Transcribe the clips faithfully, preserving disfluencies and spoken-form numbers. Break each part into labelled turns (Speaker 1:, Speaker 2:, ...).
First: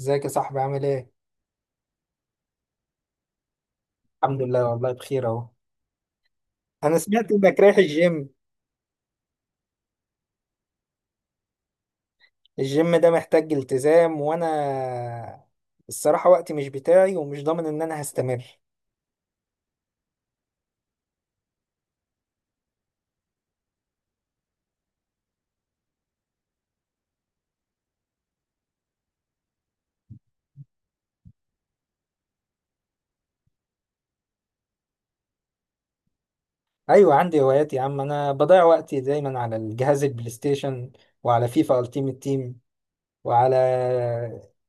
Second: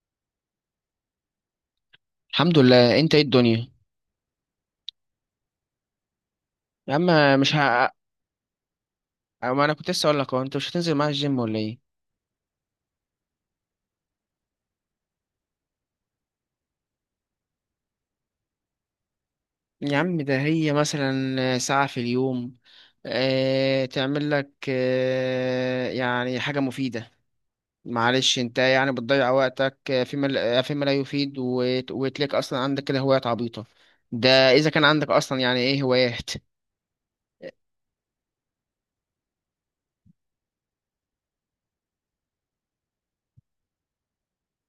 Speaker 1: ازيك يا صاحبي عامل ايه؟
Speaker 2: الحمد لله، انت ايه الدنيا؟
Speaker 1: الحمد لله والله بخير اهو.
Speaker 2: يا
Speaker 1: انا سمعت
Speaker 2: عم، مش
Speaker 1: انك رايح
Speaker 2: ه...
Speaker 1: الجيم.
Speaker 2: ما انا كنت لسه اقول لك، اهو انت مش هتنزل معايا الجيم ولا ايه؟
Speaker 1: الجيم ده محتاج التزام، وانا الصراحة وقتي مش بتاعي ومش ضامن ان انا هستمر.
Speaker 2: يا عم، ده هي مثلا ساعة في اليوم اه... تعمل لك اه... يعني حاجة مفيدة. معلش، انت يعني بتضيع وقتك آه، فيما لا- آه، فيما لا يفيد وت... وتلاقي اصلا عندك كده هوايات عبيطة. ده اذا كان عندك اصلا، يعني ايه هوايات؟
Speaker 1: ايوه، عندي هوايات يا عم. انا بضيع وقتي دايما على الجهاز البلاي ستيشن، وعلى فيفا التيمت تيم، وعلى...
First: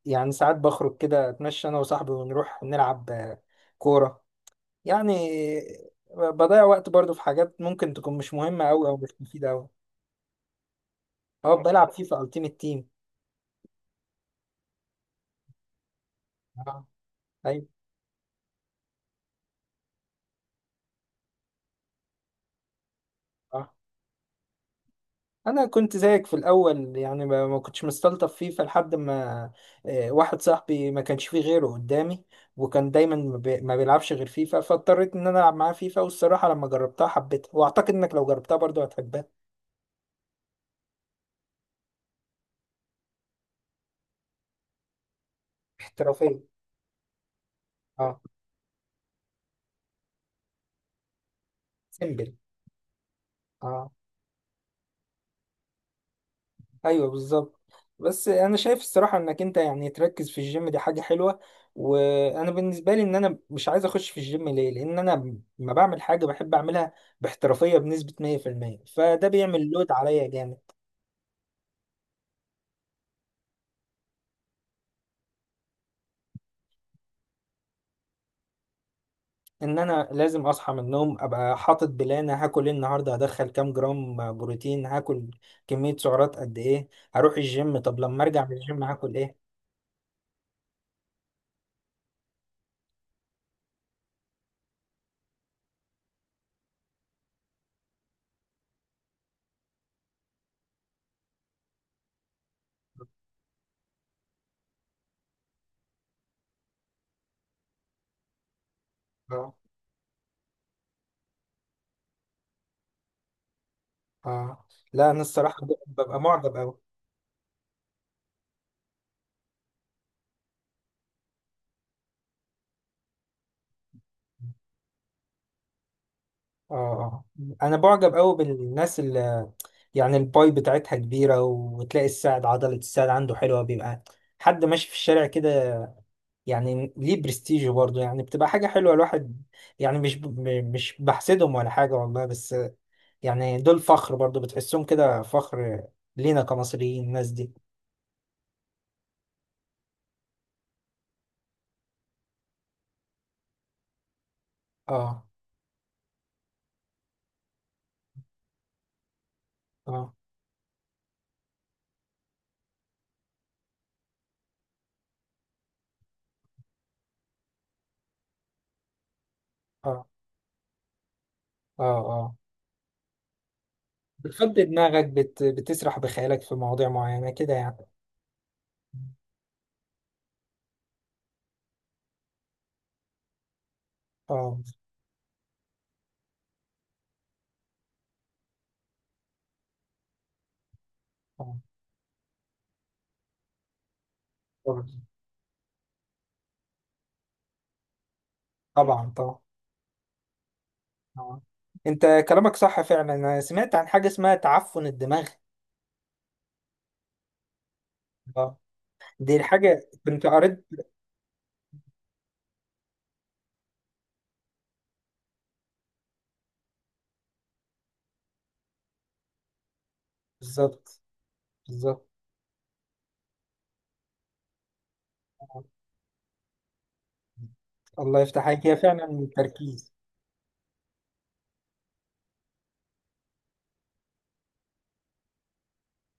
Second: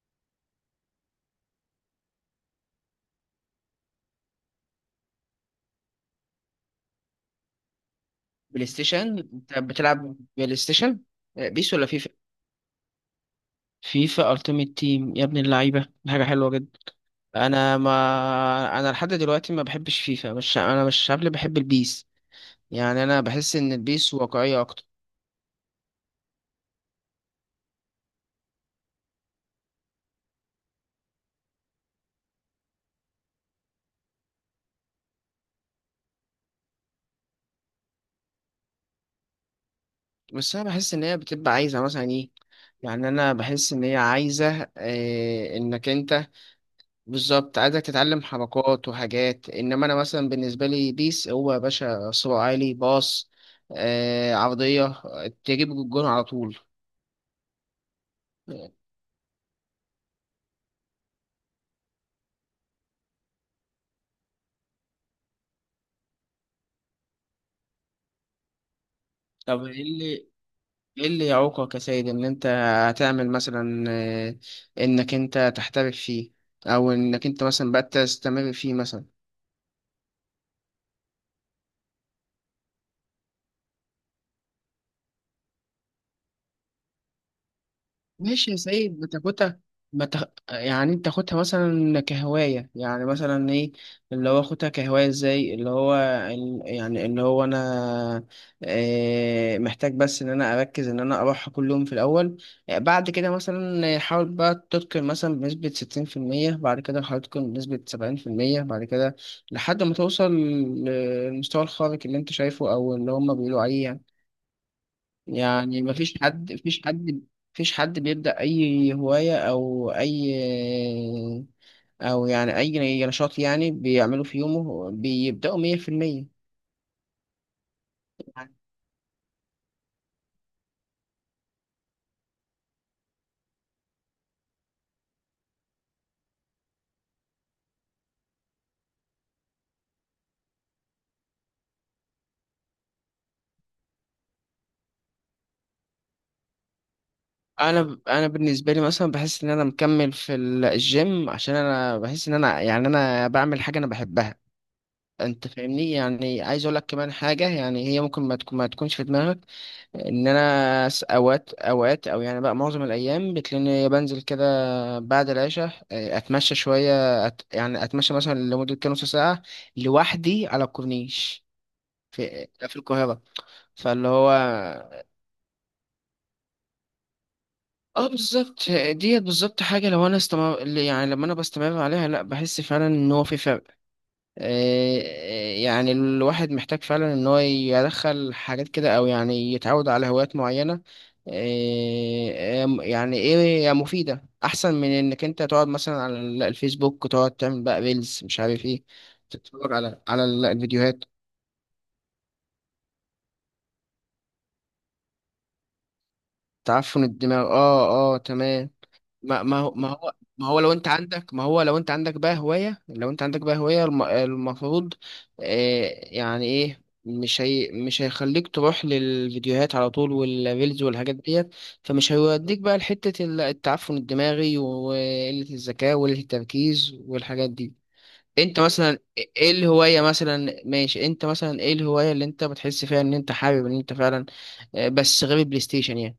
Speaker 1: يعني ساعات بخرج كده اتمشى انا وصاحبي ونروح نلعب آه، كورة. يعني بضيع وقت برضو في حاجات ممكن تكون مش
Speaker 2: بلاي
Speaker 1: مهمة اوي او مش
Speaker 2: ستيشن؟
Speaker 1: مفيدة
Speaker 2: انت
Speaker 1: اوي.
Speaker 2: بتلعب بلاي ستيشن اه،
Speaker 1: اه،
Speaker 2: بيس ولا
Speaker 1: بلعب
Speaker 2: فيفا؟
Speaker 1: فيفا التيمت تيم.
Speaker 2: فيفا التيمت تيم، يا ابن اللعيبة! دي حاجة حلوة.
Speaker 1: ايوه
Speaker 2: انا، ما انا لحد دلوقتي ما بحبش فيفا. مش انا مش شاب اللي بحب البيس. يعني انا بحس
Speaker 1: صح.
Speaker 2: ان البيس واقعيه اكتر.
Speaker 1: انا كنت زيك في الاول، يعني ما ما كنتش مستلطف فيه، فلحد ما آه، واحد صاحبي ما كانش فيه غيره قدامي، وكان دايما ما بي- ما بيلعبش غير فيفا، فاضطريت ان انا العب معاه فيفا. والصراحه لما جربتها حبيتها، واعتقد انك لو جربتها برضه هتحبها.
Speaker 2: بس انا بحس ان هي بتبقى عايزه مثلا ايه، يعني انا بحس ان هي عايزه إيه، انك انت...
Speaker 1: احترافيه.
Speaker 2: بالظبط، عايزك
Speaker 1: اه،
Speaker 2: تتعلم حركات وحاجات. انما انا مثلا بالنسبه لي، بيس هو يا باشا
Speaker 1: سيمبل.
Speaker 2: صراع عالي باص.
Speaker 1: اه،
Speaker 2: آه عرضيه، تجيب الجون على طول.
Speaker 1: ايوه بالظبط. بس انا شايف الصراحه انك انت يعني تركز في الجيم، دي حاجه حلوه. وانا بالنسبه لي ان انا مش عايز اخش في الجيم، ليه؟ لان انا ما بعمل حاجه بحب اعملها باحترافيه بنسبه مية في المية، فده
Speaker 2: طب
Speaker 1: بيعمل
Speaker 2: ايه
Speaker 1: لود عليا
Speaker 2: اللي
Speaker 1: جامد.
Speaker 2: ايه اللي يعوقك يا سيد، ان انت هتعمل مثلا آه، انك انت تحترف فيه، او انك انت مثلا بقى تستمر فيه مثلا.
Speaker 1: ان انا لازم اصحى من النوم ابقى حاطط بلان، هاكل ايه النهارده، هدخل كام جرام بروتين، هاكل كميه سعرات قد ايه، هروح الجيم، طب لما ارجع
Speaker 2: ماشي
Speaker 1: من
Speaker 2: يا
Speaker 1: الجيم
Speaker 2: سيد،
Speaker 1: هاكل ايه.
Speaker 2: بتاخدها بتخ... يعني انت تاخدها مثلا كهواية. يعني مثلا ايه اللي هو اخدها كهواية؟ ازاي؟ اللي هو ال- يعني اللي هو انا اه محتاج بس ان انا اركز ان انا اروحها كل يوم في الاول. آه، بعد كده مثلا حاول بقى تتقن مثلا بنسبة ستين في المية، بعد كده حاول تتقن بنسبة سبعين في المية، بعد كده
Speaker 1: اه
Speaker 2: لحد ما توصل للمستوى الخارق اللي انت شايفه او اللي هما بيقولوا عليه يعني.
Speaker 1: اه، لا انا الصراحه
Speaker 2: يعني مفيش
Speaker 1: ببقى
Speaker 2: حد
Speaker 1: معجب قوي.
Speaker 2: مفيش حد مفيش حد بيبدأ أي هواية أو أي أو يعني أي نشاط يعني بيعمله في يومه بيبدأوا مية في المية.
Speaker 1: اه آه. انا بعجب قوي بالناس اللي يعني الباي بتاعتها كبيره، وتلاقي الساعد عضله الساعد عنده حلوه، بيبقى حد ماشي في الشارع كده، يعني ليه برستيج برضه، يعني بتبقى حاجه حلوه. الواحد يعني مش ب... م- مش بحسدهم ولا حاجه والله، بس يعني دول فخر برضه، بتحسهم كده فخر لينا كمصريين الناس دي.
Speaker 2: أنا أنا بالنسبة لي مثلا بحس إن أنا مكمل في ال- الجيم، عشان أنا بحس إن أنا يعني أنا بعمل حاجة أنا بحبها.
Speaker 1: اه،
Speaker 2: أنت فاهمني، يعني عايز أقول لك كمان حاجة، يعني هي ممكن ما تكون ما تكونش في دماغك.
Speaker 1: اه،
Speaker 2: ان انا س- اوقات اوقات او يعني بقى معظم الايام بتلاقيني بنزل كده بعد العشاء آه، اتمشى شويه أت... يعني اتمشى مثلا لمده كام نص ساعه
Speaker 1: اه،
Speaker 2: لوحدي على الكورنيش،
Speaker 1: اه، اه.
Speaker 2: في في القاهره. فاللي هو
Speaker 1: بتفضي دماغك بت... بتسرح بخيالك في مواضيع معينه كده يعني.
Speaker 2: اه بالظبط ديت، بالظبط حاجه لو انا استمر، يعني لما انا بستمر عليها، لا، بحس فعلا ان هو في فرق.
Speaker 1: اه
Speaker 2: آه، آه، يعني الواحد محتاج فعلا ان هو يدخل حاجات كده، او يعني يتعود على هوايات معينة،
Speaker 1: آه.
Speaker 2: إيه، يعني ايه مفيدة، احسن من انك انت تقعد مثلا على الفيسبوك، تقعد تعمل بقى ريلز مش عارف ايه،
Speaker 1: طبعا طبعا.
Speaker 2: تتفرج على على الفيديوهات.
Speaker 1: آه. انت كلامك صح فعلا، انا سمعت عن حاجه اسمها تعفن الدماغ.
Speaker 2: تعفن الدماغ، اه. اه،
Speaker 1: اه،
Speaker 2: تمام.
Speaker 1: دي
Speaker 2: ما ما هو
Speaker 1: الحاجه
Speaker 2: ما هو
Speaker 1: كنت
Speaker 2: ما هو
Speaker 1: قريت.
Speaker 2: لو انت عندك، ما هو لو انت عندك بقى هواية، لو انت عندك بقى هواية الم- المفروض آه يعني ايه، مش هي مش هيخليك تروح للفيديوهات على طول والريلز
Speaker 1: بالظبط
Speaker 2: والحاجات ديت.
Speaker 1: بالظبط.
Speaker 2: فمش هيوديك بقى لحتة ال- التعفن الدماغي وقلة
Speaker 1: آه.
Speaker 2: الذكاء وقلة التركيز والحاجات دي.
Speaker 1: الله يفتح
Speaker 2: انت
Speaker 1: عليك، هي
Speaker 2: مثلا
Speaker 1: فعلا
Speaker 2: ايه
Speaker 1: التركيز.
Speaker 2: الهواية مثلا؟ ماشي، انت مثلا ايه الهواية اللي انت بتحس فيها ان انت حابب ان انت فعلا، آه، بس غير البلاي ستيشن يعني؟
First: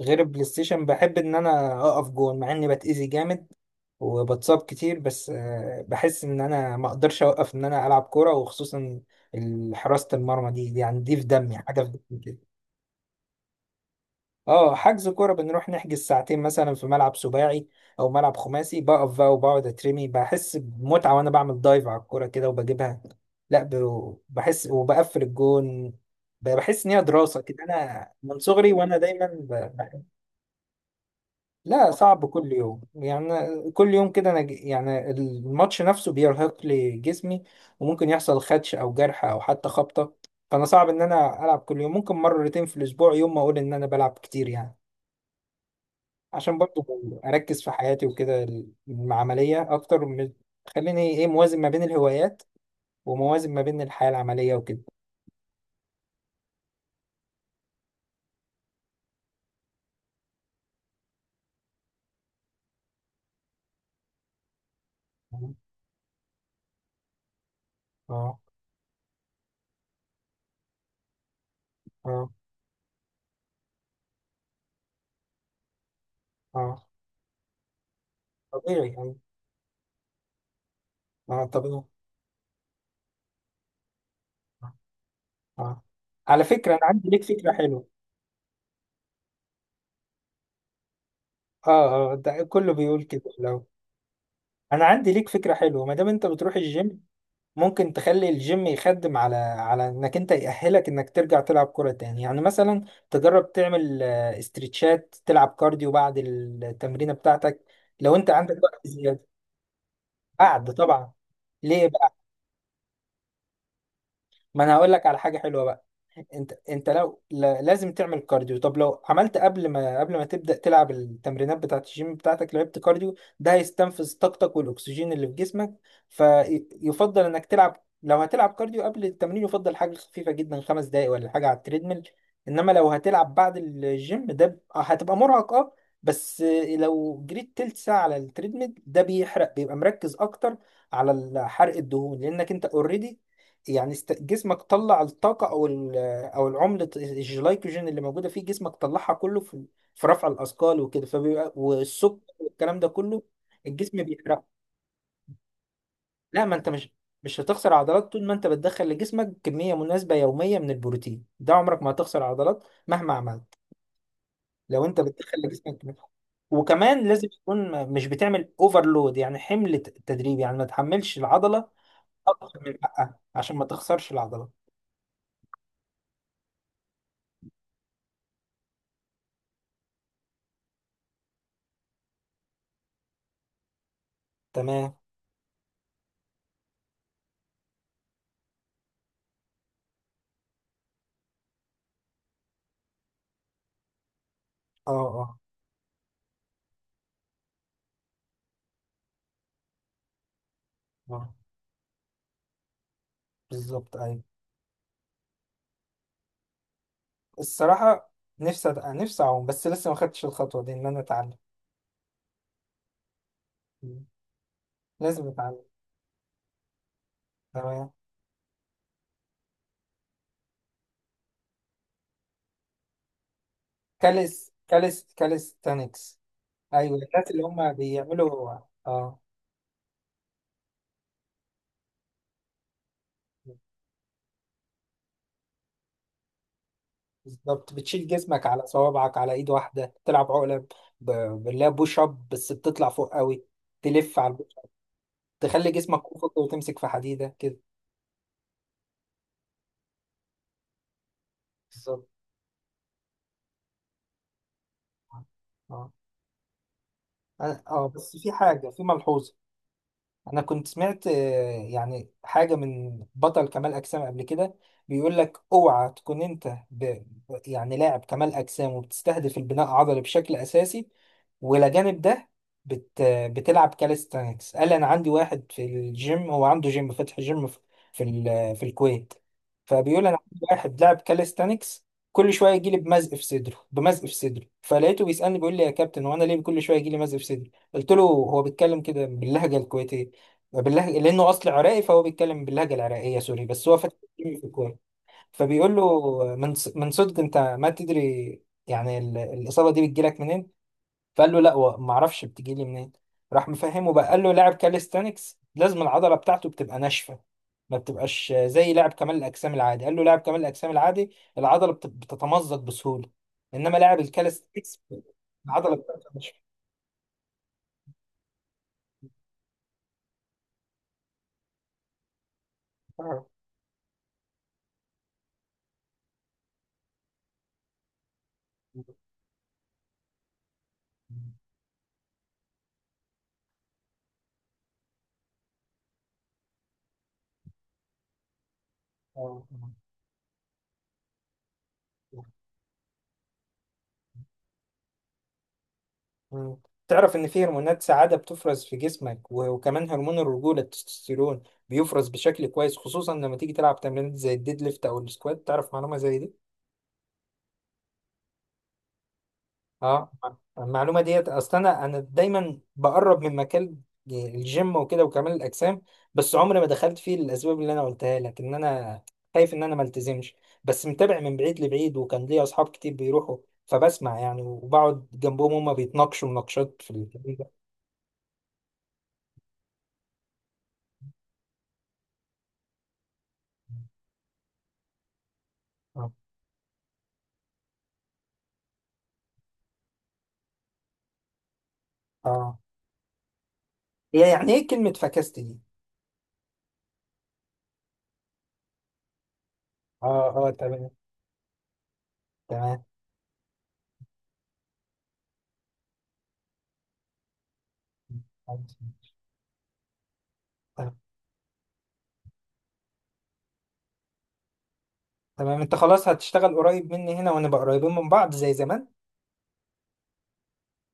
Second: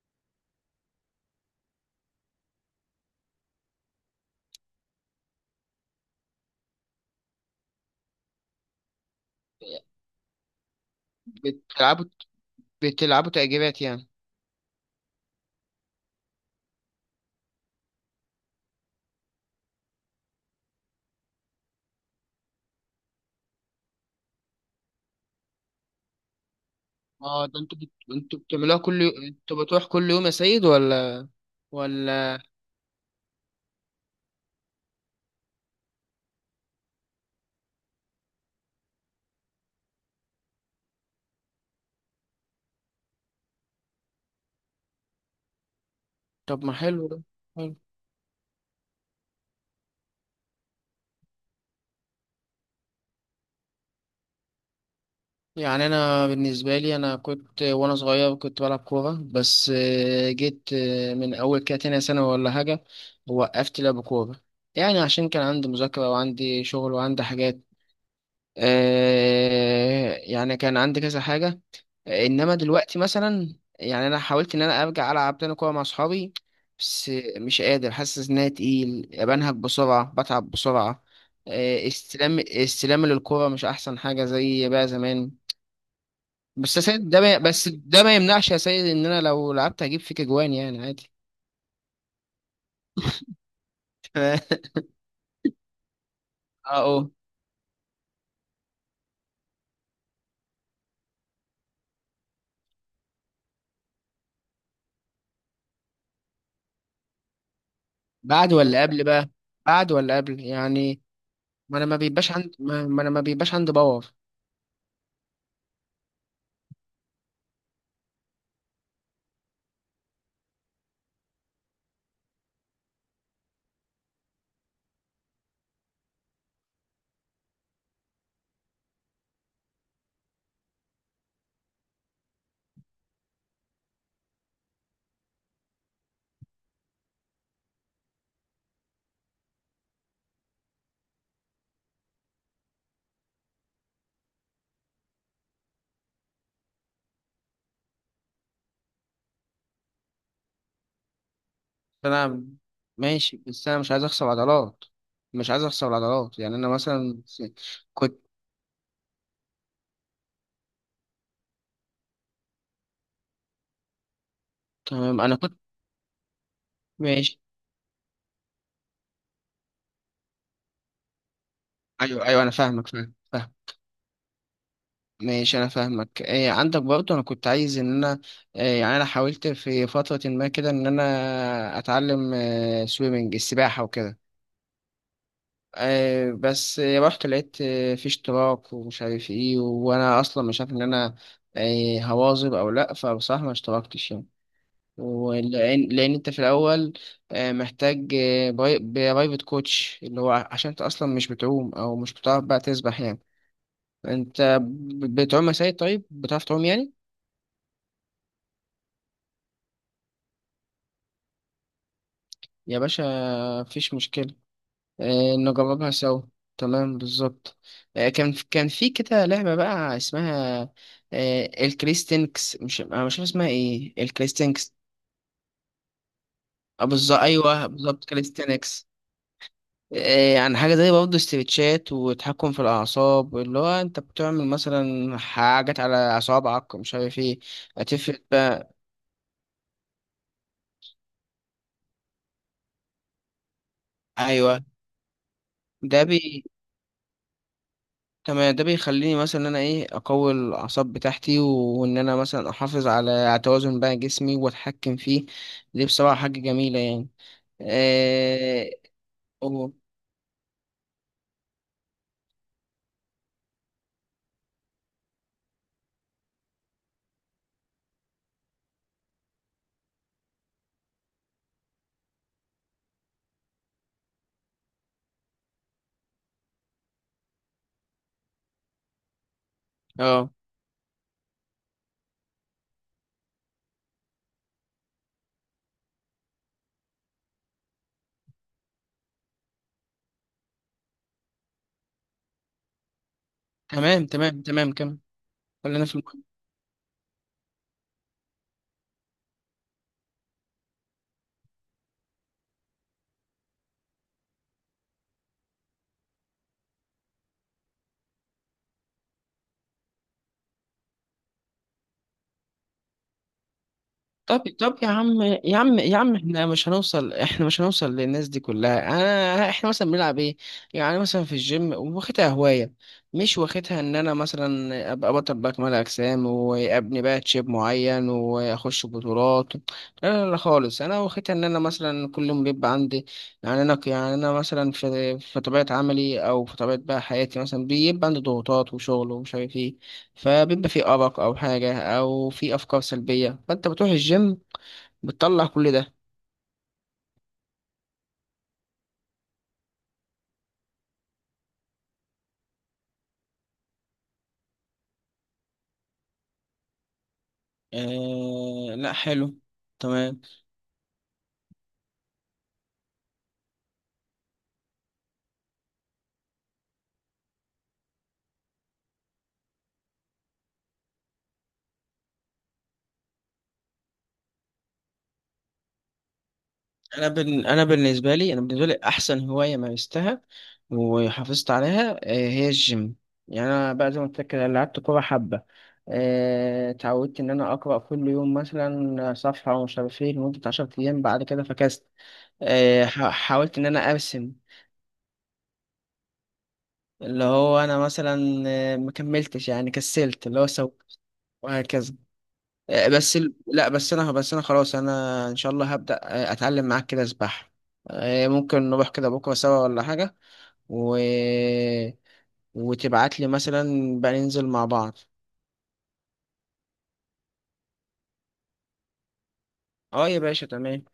Speaker 1: غير البلاي ستيشن، بحب ان انا اقف جون مع اني بتأذي جامد وبتصاب كتير. بس آه، بحس ان انا ما اقدرش اوقف ان انا العب كوره، وخصوصا ال- حراسه المرمى دي، دي يعني دي في دمي، حاجه في
Speaker 2: بتلعبوا
Speaker 1: دمي.
Speaker 2: بتلعبوا تأجيلات يعني؟
Speaker 1: اه، حجز كوره بنروح نحجز ساعتين مثلا في ملعب سباعي او ملعب خماسي، بقف بقى وبقعد اترمي، بحس بمتعه وانا بعمل دايف على الكوره كده وبجيبها. لا، ب- بحس وبقفل الجون. ب- بحس ان هي دراسه
Speaker 2: اه، ده
Speaker 1: كده،
Speaker 2: انتوا بت...
Speaker 1: انا من
Speaker 2: انتوا
Speaker 1: صغري
Speaker 2: بتعملوها
Speaker 1: وانا
Speaker 2: كل يوم؟
Speaker 1: دايما
Speaker 2: انتوا
Speaker 1: ب-
Speaker 2: بتروح
Speaker 1: بحب.
Speaker 2: كل يوم يا سيد ولا
Speaker 1: لا، صعب
Speaker 2: ولا؟
Speaker 1: كل يوم. يعني أنا كل يوم كده انا ج- يعني الماتش نفسه بيرهق لي جسمي، وممكن يحصل خدش او جرح او حتى خبطه، فانا صعب ان انا العب كل يوم. ممكن مرتين في الاسبوع، يوم ما اقول ان انا بلعب كتير يعني، عشان
Speaker 2: طب ما
Speaker 1: برضو
Speaker 2: حلو ده.
Speaker 1: اركز في
Speaker 2: حلو.
Speaker 1: حياتي وكده. العمليه اكتر من... خليني ايه، موازن ما بين الهوايات، وموازن ما بين الحياه العمليه وكده.
Speaker 2: يعني انا بالنسبه لي، انا كنت وانا صغير كنت بلعب كوره، بس آه، جيت آه، من اول كده تانية سنه ولا حاجه وقفت لعب كوره. يعني عشان كان عندي مذاكره وعندي شغل وعندي حاجات،
Speaker 1: اه،
Speaker 2: آه، يعني كان عندي كذا حاجة.
Speaker 1: اه،
Speaker 2: انما دلوقتي مثلا، يعني انا حاولت ان انا ارجع العب تاني كورة مع اصحابي،
Speaker 1: اه
Speaker 2: بس مش قادر، حاسس ان انا
Speaker 1: طبيعي
Speaker 2: تقيل،
Speaker 1: يعني.
Speaker 2: بنهج بسرعة، بتعب بسرعة.
Speaker 1: اه طبيعي.
Speaker 2: آه، استلام استلام للكورة مش احسن حاجة زي بقى زمان.
Speaker 1: اه، على فكره
Speaker 2: بس
Speaker 1: انا
Speaker 2: يا
Speaker 1: عندي
Speaker 2: سيد ده
Speaker 1: ليك
Speaker 2: ما
Speaker 1: فكره
Speaker 2: بس
Speaker 1: حلوه.
Speaker 2: ده ما يمنعش يا سيد، ان انا لو لعبت هجيب فيك اجوان يعني عادي.
Speaker 1: اه اه، ده كله بيقول كده. لو...
Speaker 2: اه،
Speaker 1: انا عندي ليك فكره حلوه، ما دام انت بتروح الجيم
Speaker 2: اه.
Speaker 1: ممكن تخلي الجيم يخدم على على انك انت يأهلك انك ترجع تلعب كرة تاني. يعني مثلا تجرب تعمل آه، استرتشات، تلعب كارديو بعد التمرينة بتاعتك لو انت
Speaker 2: بعد
Speaker 1: عندك
Speaker 2: ولا
Speaker 1: وقت
Speaker 2: قبل
Speaker 1: زيادة.
Speaker 2: بقى؟ بعد ولا قبل
Speaker 1: بعد
Speaker 2: يعني؟
Speaker 1: طبعا.
Speaker 2: ما انا
Speaker 1: ليه
Speaker 2: ما
Speaker 1: بقى؟
Speaker 2: بيبقاش عندي ما ما انا ما بيبقاش عندي باور.
Speaker 1: ما انا هقول لك على حاجة حلوة بقى. انت انت لو لا- لازم تعمل كارديو، طب لو عملت قبل ما قبل ما تبدأ تلعب التمرينات بتاعت الجيم بتاعتك، لعبت كارديو، ده هيستنفذ طاقتك والاكسجين اللي في جسمك. فيفضل انك تلعب، لو هتلعب كارديو قبل التمرين يفضل حاجة خفيفة جدا، خمس دقايق ولا حاجة على التريدميل. انما لو هتلعب بعد الجيم، ده ب- هتبقى مرهق. اه، بس لو جريت تلت ساعة على التريدميل، ده بيحرق، بيبقى مركز اكتر على حرق الدهون، لانك انت اوريدي يعني است- جسمك طلع الطاقة، او ال او العملة الجلايكوجين اللي موجودة في جسمك طلعها كله في في رفع الاثقال وكده، فبيبقى... والسكر
Speaker 2: انا
Speaker 1: والكلام ده كله
Speaker 2: ماشي، بس انا مش
Speaker 1: الجسم
Speaker 2: عايز اخسر
Speaker 1: بيحرقه.
Speaker 2: عضلات. مش عايز اخسر عضلات
Speaker 1: لا،
Speaker 2: يعني
Speaker 1: ما انت
Speaker 2: انا
Speaker 1: مش
Speaker 2: مثلا
Speaker 1: مش
Speaker 2: س-
Speaker 1: هتخسر عضلات
Speaker 2: كنت.
Speaker 1: طول ما انت بتدخل لجسمك كمية مناسبة يومية من البروتين. ده عمرك ما هتخسر عضلات مهما عملت، لو انت
Speaker 2: تمام، انا
Speaker 1: بتدخل
Speaker 2: كنت.
Speaker 1: لجسمك كمية. وكمان لازم
Speaker 2: ماشي.
Speaker 1: تكون م- مش بتعمل اوفرلود، يعني حمل ت- تدريبي، يعني ما تحملش العضلة
Speaker 2: ايوه، ايوه، انا
Speaker 1: اكتر من
Speaker 2: فاهمك، فاهم،
Speaker 1: حقها
Speaker 2: فاهم.
Speaker 1: عشان ما تخسرش العضلة.
Speaker 2: ماشي، انا فاهمك. إيه عندك برضه؟ انا كنت عايز ان انا إيه، يعني انا حاولت في فترة ما كده ان انا اتعلم، إيه، سويمنج، السباحة وكده.
Speaker 1: تمام.
Speaker 2: إيه، بس رحت لقيت، إيه، في اشتراك ومش عارف ايه، وانا اصلا مش عارف ان انا إيه هواظب او لا، فبصراحة ما اشتركتش يعني.
Speaker 1: اه، اه،
Speaker 2: ولأن لأن أنت في الأول آه، محتاج آه، باي- برايفت كوتش، اللي هو ع- عشان أنت أصلا مش
Speaker 1: اه
Speaker 2: بتعوم أو مش بتعرف بقى تسبح يعني.
Speaker 1: بالظبط، ايوه.
Speaker 2: أنت ب- بتعوم يا سيد؟ طيب بتعرف تعوم يعني؟
Speaker 1: الصراحة نفسي أت... نفسي أعوم، بس لسه ما خدتش الخطوة دي إن أنا أتعلم.
Speaker 2: يا باشا، مفيش
Speaker 1: مم.
Speaker 2: مشكلة.
Speaker 1: لازم
Speaker 2: آه،
Speaker 1: أتعلم.
Speaker 2: نجربها سوا. تمام، بالظبط.
Speaker 1: تمام.
Speaker 2: آه، كان كان في كده لعبة بقى اسمها، آه، الكريستينكس، مش أنا مش عارف اسمها إيه،
Speaker 1: كاليس
Speaker 2: الكريستينكس.
Speaker 1: كاليس كاليستانكس،
Speaker 2: آه،
Speaker 1: أيوة
Speaker 2: بالظبط،
Speaker 1: الناس اللي
Speaker 2: أيوه
Speaker 1: هم
Speaker 2: بالظبط،
Speaker 1: بيعملوا.
Speaker 2: كريستينكس.
Speaker 1: آه
Speaker 2: إيه، يعني حاجة زي برضه استرتشات وتحكم في الأعصاب، اللي هو أنت بتعمل مثلا حاجات على أصابعك ومش عارف إيه.
Speaker 1: بالظبط. بتشيل
Speaker 2: هتفرق
Speaker 1: جسمك على
Speaker 2: بقى.
Speaker 1: صوابعك، على إيد واحدة تلعب عقلة ب... ب- بالله، بوش أب بس بتطلع فوق قوي، تلف على البوش،
Speaker 2: أيوه.
Speaker 1: تخلي جسمك
Speaker 2: ده
Speaker 1: أفقي
Speaker 2: بي
Speaker 1: وتمسك في حديدة كده.
Speaker 2: تمام، ده بيخليني مثلا إن أنا إيه أقوي الأعصاب بتاعتي، وإن
Speaker 1: بالظبط.
Speaker 2: أنا مثلا أحافظ على على توازن بقى جسمي وأتحكم
Speaker 1: آه،
Speaker 2: فيه. دي
Speaker 1: آه،
Speaker 2: بصراحة حاجة جميلة يعني.
Speaker 1: أنا- آه، بس في حاجة،
Speaker 2: إيه؟
Speaker 1: في ملحوظة.
Speaker 2: أوه.
Speaker 1: انا كنت سمعت آه، يعني حاجه من بطل كمال اجسام قبل كده، بيقول لك: اوعى تكون انت ب... ب- يعني لاعب كمال اجسام وبتستهدف البناء العضلي بشكل اساسي، ولا جانب ده بت... بتلعب كاليستانكس. قال: انا عندي واحد في الجيم، هو عنده جيم فاتح، جيم في في, ال... في الكويت. فبيقول: انا
Speaker 2: أه،
Speaker 1: عندي واحد لاعب كاليستانكس، كل شويه يجي لي بمزق في صدره، بمزق في صدره. فلقيته بيسالني بيقول لي: يا كابتن، هو انا ليه كل شويه يجي لي مزق في صدري؟ قلت له، هو بيتكلم كده باللهجه الكويتيه بالله، لانه اصل عراقي فهو بيتكلم باللهجه العراقيه سوري، بس هو فاتح
Speaker 2: تمام،
Speaker 1: تيم
Speaker 2: تمام،
Speaker 1: في
Speaker 2: تمام،
Speaker 1: الكوره.
Speaker 2: كم
Speaker 1: فبيقول
Speaker 2: خلينا في
Speaker 1: له:
Speaker 2: المهم.
Speaker 1: من ص- من صدق انت ما تدري يعني ال- الاصابه دي بتجيلك منين؟ فقال له: لا و- ما اعرفش بتجيلي منين. راح مفهمه بقى، قال له: لاعب كاليستانكس لازم العضله بتاعته بتبقى ناشفه، ما بتبقاش زي لاعب كمال الاجسام العادي. قال له: لاعب كمال الاجسام العادي العضله بت- بتتمزق بسهوله، انما لاعب
Speaker 2: طب طب
Speaker 1: الكاليستانكس
Speaker 2: يا عم يا
Speaker 1: العضله
Speaker 2: عم يا
Speaker 1: بتاعته
Speaker 2: عم
Speaker 1: ناشفه.
Speaker 2: احنا مش هنوصل احنا مش هنوصل للناس دي كلها. انا احنا مثلا بنلعب ايه؟ يعني مثلا في الجيم واخدها هواية،
Speaker 1: آه.
Speaker 2: مش واخدها ان انا مثلا ابقى بطل بقى كمال اجسام وابني بقى تشيب معين واخش بطولات، لا. لا لا خالص، انا واخدها ان انا مثلا كل يوم بيبقى عندي، يعني انا يعني انا مثلا في في طبيعة عملي او في طبيعة بقى حياتي مثلا بيبقى عندي ضغوطات وشغل ومش
Speaker 1: آه.
Speaker 2: عارف ايه. فبيبقى في أرق أو حاجة أو في أفكار سلبية، فأنت بتروح الجيم بتطلع كل ده.
Speaker 1: مم. تعرف إن في هرمونات سعادة بتفرز في جسمك، و- وكمان هرمون الرجولة التستوستيرون بيفرز بشكل كويس، خصوصا لما تيجي تلعب تمرينات زي الديد ليفت أو السكوات. تعرف معلومة زي دي؟
Speaker 2: آه لا، حلو.
Speaker 1: اه،
Speaker 2: تمام.
Speaker 1: المعلومة ديت أصل أنا أنا دايما بقرب من مكان الجيم وكده وكمال الأجسام، بس عمري ما دخلت فيه للأسباب اللي أنا قلتها لك، إن أنا خايف إن أنا ما التزمش. بس متابع من بعيد لبعيد، وكان ليا أصحاب كتير بيروحوا، فبسمع يعني وبقعد جنبهم هما بيتناقشوا مناقشات في
Speaker 2: أنا
Speaker 1: الكلام
Speaker 2: بن...
Speaker 1: ده.
Speaker 2: أنا بالنسبة لي أنا بالنسبة لي أحسن هواية مارستها وحافظت عليها، آه هي الجيم. يعني أنا بقى زي ما قلت لك كده، لعبت كورة حبة،
Speaker 1: اه
Speaker 2: آه، اتعودت إن أنا أقرأ كل يوم مثلا صفحة ومش عارف إيه لمدة عشرة أيام، بعد كده فكست.
Speaker 1: آه.
Speaker 2: آه، ح- حاولت إن أنا
Speaker 1: هي
Speaker 2: أرسم،
Speaker 1: يعني ايه كلمة فكست دي؟
Speaker 2: اللي هو انا مثلا آه، ما كملتش، يعني كسلت،
Speaker 1: اه
Speaker 2: اللي هو
Speaker 1: اه،
Speaker 2: سو،
Speaker 1: تمام.
Speaker 2: وهكذا.
Speaker 1: تمام،
Speaker 2: آه، بس ال- لا، بس انا بس انا خلاص، انا ان شاء الله هبدأ آه، اتعلم معاك كده سباحة. آه،
Speaker 1: تمام،
Speaker 2: ممكن نروح كده بكرة سوا ولا حاجة. و... وتبعت لي مثلا، بقى ننزل مع بعض.
Speaker 1: تمام. انت خلاص هتشتغل قريب مني هنا، ونبقى قريبين من بعض زي زمان؟
Speaker 2: اه يا باشا، تمام.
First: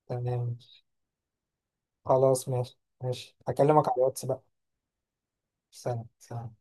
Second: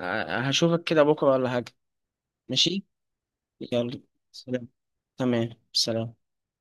Speaker 2: آه،
Speaker 1: تمام،
Speaker 2: هشوفك كده بكرة ولا حاجة.
Speaker 1: خلاص ماشي،
Speaker 2: ماشي،
Speaker 1: ماشي هكلمك على
Speaker 2: يلا،
Speaker 1: الواتس بقى.
Speaker 2: سلام. تمام،
Speaker 1: سلام،
Speaker 2: سلام.
Speaker 1: سلام.